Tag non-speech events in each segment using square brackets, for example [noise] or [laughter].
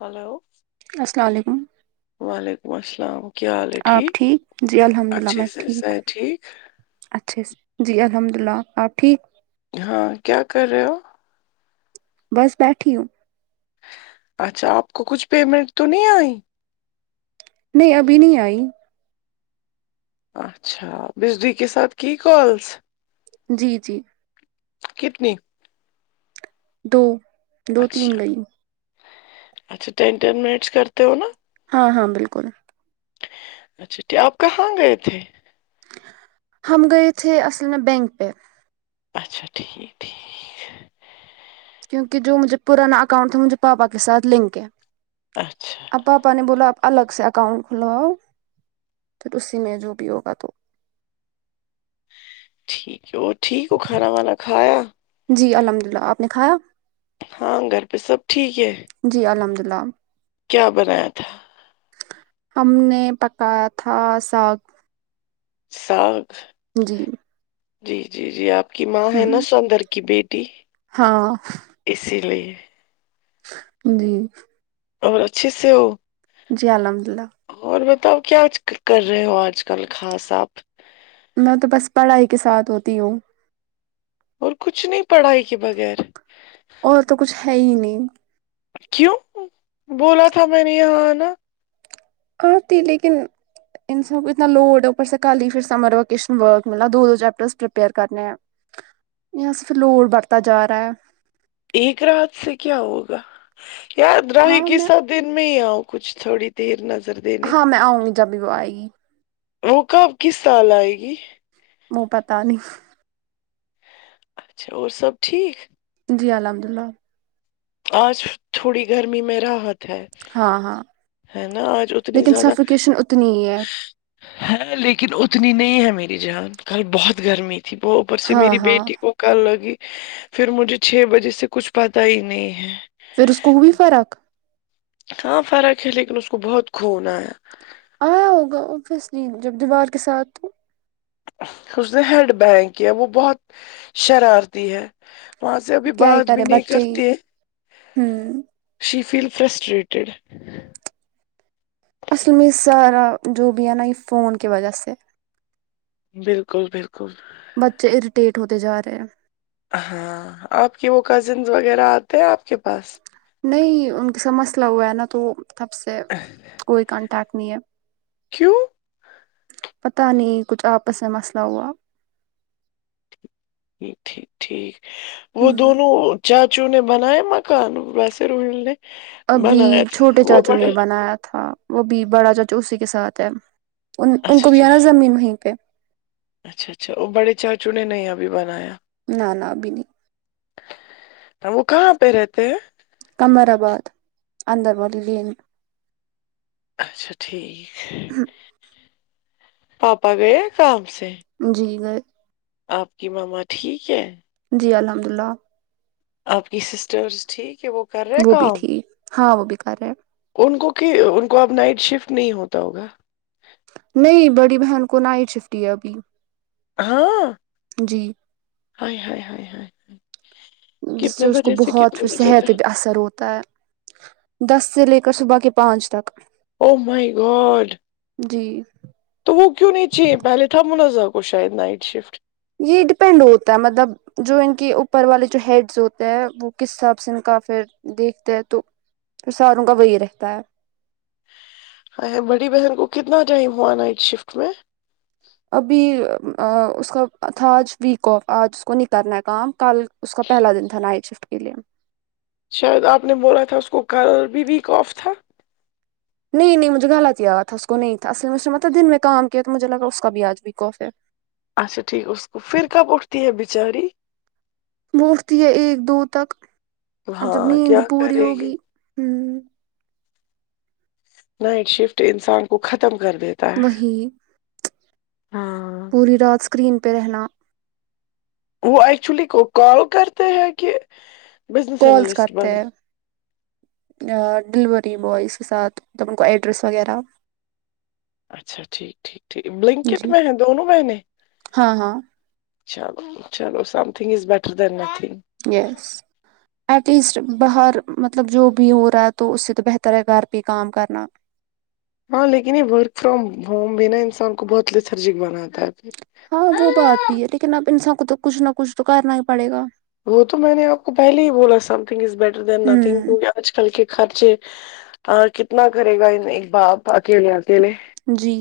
Hello السلام علیکم وعلیکم السلام کیا حال ہے آپ ٹھیک جی الحمد للہ اچھا میں سے صحت ٹھیک اچھے سے جی الحمد اللہ آپ ٹھیک ہاں کیا کر رہے ہو بس بیٹھی ہوں اچھا آپ کو کچھ پیمنٹ تو نہیں آئی نہیں ابھی نہیں آئی اچھا بجری کے ساتھ کی کالس جی جی کتنی دو دو تین اچھا گئیں اچھا ٹین ٹین منٹس کرتے ہو نا ہاں ہاں بالکل اچھا آپ کہاں گئے تھے ہم گی تھے اصل میں بینک پ اچھا ٹھیک ٹھیک کیونکہ جو مجھے پرانا اکاؤنٹ تھا مجھے پاپا کے ساتھ لنک ہے اچھا اب پاپا نے بولا الگ سے اکاؤنٹ کھلاؤ پھر اسی میں جو بھی ہوگا تو ٹھیک ہے اور ٹھیک ہو کھانا وانا کھایا جی الحمد للہ آپ نے کھایا ہاں گھر پہ سب ٹھیک ہے جی الحمد للہ کیا بنایا تھا ہم نے پکایا تھا ساگ ساگ جی جی جی جی آپ کی ماں ہ ہے نا سندر کی بیٹی ہاں اسی لیے جی اور اچھی سی ہو جی الحمد للہ اور بتاؤ کیا آج کر رہے ہو آج کل خاص آپ میں تو بس پڑھائی کے ساتھ ہوتی ہوں اور کچھ نہیں پڑھائی کے بغیر اور تو کچھ ہے ہی نہیں کیوں بولا تھا میں نے یہاں آنا آ تی لیکن ان سب اتنا لوڈ ہے اوپ سے کہی سمر وکشن ورک ملا دو دو چیپٹر پرپئر کرنے ہیں یہ سے پھر لڑ برتا جا رہا ہے ایک رات سے کیا ہوگا یاد رہاہ ہاں کی میں سب دن میں ہی آؤ کچ تھوڑی دیر نظر دینے ہاں میں آؤں گی جب بھی وہ آئے گی روک اب کس سال آئے گی وہ پتاہ نہیں اچھا اور سب ٹھیک جی الحمد للہ آج تھوڑی گرمی میں راحت ہے ہاں ہاں ہے نا آج اتنی لیکن زیادہ سفیکیشن اتنی ہی ہے ہے لیکن اتنی نہیں ہے میری جان کل بہت گرمی تھی تھی وہ اوپر سے ہاں میری ہاں بیٹی کو کر لگی پھر مجھے چھ بجے سے کچھ پتا ہی نہیں ہے ہا پھر اس کو بھی فرق ہاں فرق ہے لیکن ا اس کو بہت خون آیا آیا ہوگا اوبویسلی جب دیوار کے ساتھ تو اس نے ہیڈ بگ کیا وہ بہت شرارتی ہے وہاں سے ابھی کیا ہی بات بھی کرے نہیں بچے ہی کرتے ہوں شی فیل فرسٹریٹیڈ اصل میں سارا جو بھی ہے نا یہ فون کی وجہ سے بالکل بالکل بچے اریٹیٹ ہوتے جا رہے ہیں ہاں آپ کے وہ کزن وغیرہ آتے ہیں آپ کے پاس نہیں ان کے سا مسئلہ ہوا ہے نا تو تب سے کوئی کانٹیکٹ نہیں ہے کیوں پتا نہیں کچھ آپس میں مسئلہ ہوا ٹھیک ٹھیک وہ دونوں چاچو نے بناائے مکان ویسے روہل نے ابھی بنایا تھا چھوٹے وہ چاچو بڑے نے بنایا تھا وہ بھی بڑا جو جو اسی کے ساتھ ہے ان ان کو اچھا بھی جی ہے نا زمین وہیں پہ اچھا اچھا اور بڑے چاچو نے نہیں ابھی بنایا نہ نہ ابے نہیں ہم وہ کہاں پہ رہتے ہیں قمر آباد اندر والی لین اچھا ٹھیک میں۔ پاپا گیا کم جی گے آپ کی ماما ٹھیک ہے جی الحمد اللہ آپ کی سسٹرز ٹھیک ہے وہ کر رہے وہ بھی کام ٹھییک ہاں وہ بھی کر رہے ان کو کہ ان کو اب نائٹ شفٹ نہیں ہوتا ہوگا نہیں بڑی بہن کو نائٹ شفٹ ہی ابھی ہاں جی ہ ہ ہ جس سے اس کو بہت پھر صحت پہ بھی اثر ہوتا ہے دس سے لے کر صبح کے پانچ تک او مائی گاڈ جی تو وہ کیوں نہیں چاہے پہلے تھا منزا کو شاید نائٹ شفٹ یہ ڈیپینڈ ہوتا ہے مطلب جو ان کے اوپر والے جو ہیڈز ہوتے ہیں وہ کس حساب سے ان کا پھر دیکھتے ہے تو سالوں کا وہی رہتا ہے ہاں بڑی بہن کو کتنا ٹائم ہوا نائٹ شفٹ میں ابھی اس کا تھا آج ویک آف آج اس کو نہیں کرنا ہے کام کل اس کا پہلا دن تھا نائٹ شفٹ کے لیے شاید آپ نے بولا تھا اس کو کل بھی ویک آف تھا نہیں نہیں مجھے غلط یاد تھا اس کو نہیں تھا اص میں اس نے مطلب دن میں کام کیا تو مجھے لگا اس کا بھی آج بھی ویک کوف ہے اچھا ٹھیک ہے اس کو پھر کب اٹھتی ہے بچاری وہ اٹھتی ہے ایک دو تک اب جب ہاں نیند کیا پوری کرے گی ہوگی ہوں نائٹ شفٹ انسان کو ختم کر دیتا ہے وہی ہاں پوری رات اسکرین پہ رہنا وہ ایکچولی کو کال کرتے ہیں کہ بزنس انالسٹ بن ڈلوری بوز کے ساتھ مطلب ان کو ایڈریس وغیرہ اچھا ٹھیک ٹھیک ٹھیک بلنکٹ جی میں ہیں دونوں بہنیں ہاں ہاں چلو چلو something is better than nothing yes at least باہر مطلب جو بھی ہو رہا ہے تو اس سے تو بہتر ہے گھر پہ کام کرنا ہاں لیکن یہ ورک فرام ہوم بھی نا انسان کو بہت لسرجک بناتا ہے پھر ہاں وہ بات بھی ہے لیکن اب انسان کو تو کچھ نہ کچھ تو کرنا ہی پڑے گا وہ تو میں نے آپ کو پہلے ہی بولا something is better than nothing ہوں کیا آج کل کے خرچے کتنا کرے گا ایک باپ اکیلے اکیلے جی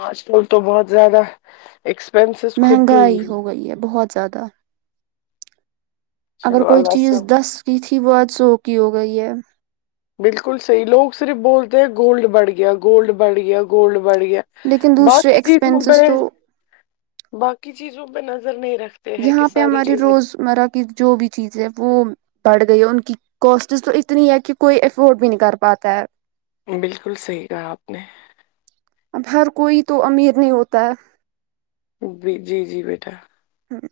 ہاسٹل تو بہت زیادہ ایکسپینس مہنگائی ہو گئی ہے بہت زیادہ اگر چلو کوئی اللہ چیز سب دس کی تھی وہ آج سو کیی ہو گئی ہے بالکل صحیح لوگ صرف بولتے ہیں گولڈ بڑھ گیا گولڈ بڑھ گیا گولڈ بڑھ گیا لیکن دوسرے باقی چیزوں ایکسپینسز پہ تو باقی چیزوں پہ نظر نہیں رکھتے ہیں کہ یہاں پہ ساری ہماری چیزیں روزمرہ کی جو بھی چیزیں وہ بڑھ گئی ہے ان کی کوسٹس تو اتنی ہے کہ کوئی افورڈ بھی نہیں کر پاتا ہے بالکل صحیح کہا آپ نے اب ہر کوئی تو امیر نہیں ہوتا ہے جی جی بیٹا ہاں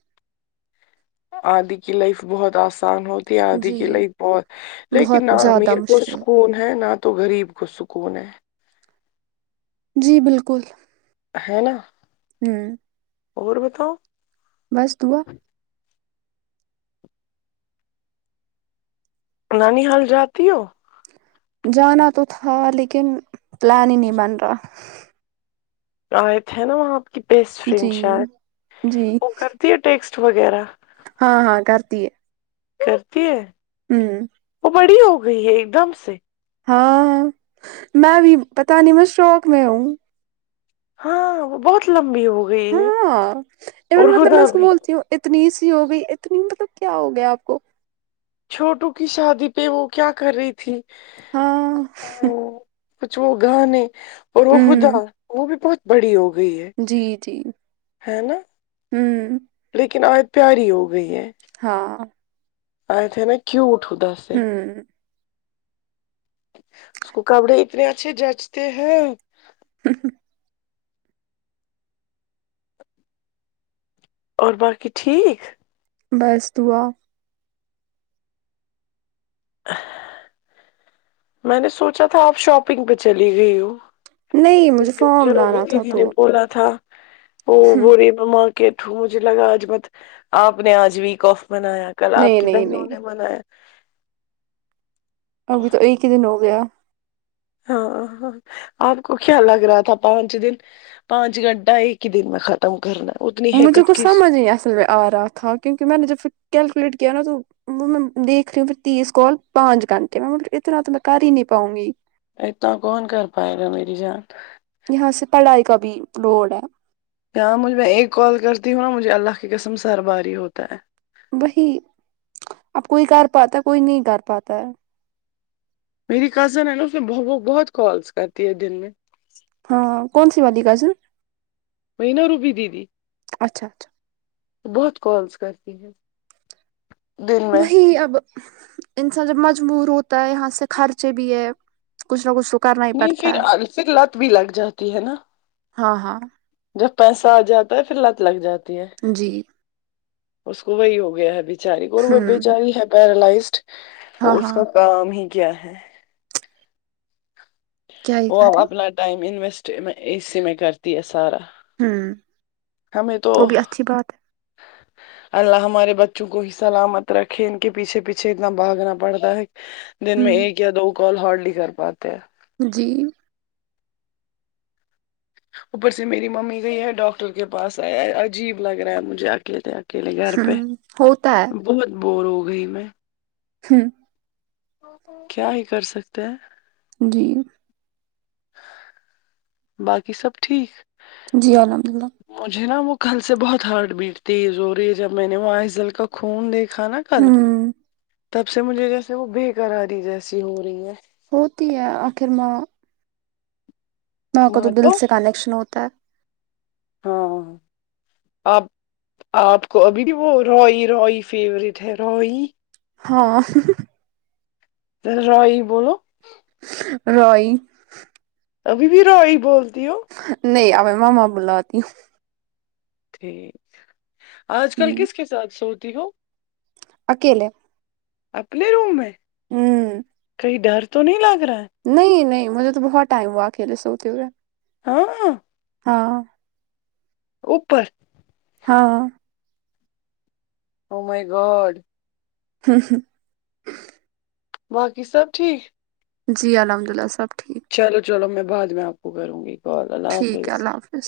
آدی کی لائف بہت آسان ہوتی آدی جی کے لے بہت لیکن بہت نہ زیادہ امیر کو مشکل سکون ہے نہ تو غریب پر سکون ہے جی بالکل ہے نا ہمم اور بتاؤ بس دعا نانی حال جاتی ہو جانا تو تھا لیکن پلان ہی نہیں بن رہا آئے تھے نا وہاں آپ بستفرینڈ جی شاید جی وہ کرتی ہے ٹیکسٹ وغیرہ ہاں ہاں کرتی کرتی ہے ہوں وہ بڑی ہوگئی ہے ایک دم سے ہاں ہاں میں ابھی پتا نہیں شاک میں ہوں ہاں وہ بہت لمبی ہوگئی ہاںں کے مطلب میں اس کو بھی بولتی ہوں اتنی سی ہو گئی اتنی مطلب کیا ہو گیا آپ کو چھوٹوکی شادی پہ وہ کیا کر رہی تھی ہاں وہ کچھ وہ گانے اور وہ خدا ہوں وہ بھی بہت بڑی ہوگئی ہے جی جی ہےنا ہوں لیکن آج پیاری ہو گئی ہے ہاں آے تھے نا کیوٹ ہوتا ہے ہمم اس کو کپڑے اتنے اچھے جچتے ہیں ہھم اور باقی ٹھیک بس دعا [unintelligible] میں نے سوچا تھا آپ شاپنگ پہ چلی گئی ہو نہیں مجھے کیک فارم روب لانا د تھا جی نے تو بولا تھا وہ بے [unintelligible] میں مارکٹ مجھے لگا آج مت آپ نے آج ویک افف بنایا کل آپ نہیں کی نہیں بہنوں نہیں نے بنایا ابھی تو ایک ہی دن ہو گیا ہاں ہاں آپ کو کیا لگ رہا تھا پانچ دن پانچ گھنٹہ ایک ہی دن میں ختم کرنا اتنی ہے کت کی کس جی اصل میں آرہا تھا کیونکہ میں نے جب پھر کیلکولیٹ کیا نا تو وہ ووہ میں دیکھ رہی تھی پھر تیس کال پانچ گنٹھےپھر میں اتنا تو میں کر ہی نہیں پاؤں گی اتنا کون کر پائے گا میری جان یہاں سے پڑھائی کا بھی روڈ ہے یہاں مجھ میں ایک کال کرتی ہوں نا مجھے اللہ کی قسم سر باری ہوتا ہے وہی اب کوئی کر پاتا ہے کوئی نہیں کر پاتا ہے میری کزن ہے نا وہ وو اسے بہت کالس کرتی ہے دن میں ہاں کون سی والی کزن وہی نا روبی دیدی اچھا اچھا بہت کالس کرتی ہیں وہی اب انسان جب مجبور ہوتا ہے یہاں سے خرچے بھی ہے کچ نہ کچ سکنا [unintelligible] نہیں پھر پھر لت بھی لگ جاتی ہے نا ہاں ہاں جب پیسہ آ جاتا ہے پھر لت لگ جاتی ہے جی اس کو وہی ہو گیا ہے بچاری کو اور وہ ہوں بچاری ہے پیرالائزڈ ہاں وہ اس کا ہاں کام ہی کیا ہے کیا ہی وہ کرے اب اپنا ٹائم انویسٹ اسی میں کرتی ہے سارا ہوں ہمیں تو وہ بھی اچھی بات اللہ ہمارے بچوں کو ہی سلامت رکھے ان کے پیچھے پیچھے اتنا بھاگنا پڑتا ہے ہے دن میں ایک ہ یا دو کال ہارڈلی کر پاتے ہیں جی اوپر سے میری ممی گئی ہے ڈاکٹر کے پاس آیا ہے عجیب لگ رہا ہے مجھے اکیلے اکیلے گھر پہ ہوں ہوتا ہے بہت بور ہو گئی میں ہوں کیا ہی کر سکتے ہیں جی باقی سب ٹھیک جی الحمد اللہ مجھے نا وہ کل سے بہت ہارٹ بیٹ تزوری ہے جب میں نے وہ آئس دل کا خون دیکھا نا کل ہوں تب سے مجھے جیسے وہ بےیکراری جیسی ہو رہی ہے ہوتی ہے آخر میں نہ کو تو دل سے کنیکشن ہوتا ہے ہاں آپ آپ کو ابھی وہ روئی روئی فیوروریٹ ہے روئی ہاں رائی بولو را ئی اب بھی روئی بولتی ہو نہیں مماں بولااتتی ٹھیک آج کل ہوں کس کے ساتھ سوتی ہو اکیلے اپنے روم ہے ہوں ڈر تو نہیں لگ رہا ہے نہیں نہیں مجھے تو بہت ٹائم ہوا اکیلے سوتے ہوئے ہاں ہاں اوپر ہاں مائی گوٹ ہوں ہوں باقی سب ٹھیک جی الحمد اللہ سب ٹھیک چلو چلو میں بعد میں آپ کو کروں گی کال اللہ ٹھیک ہے حافظ اللہ حافظ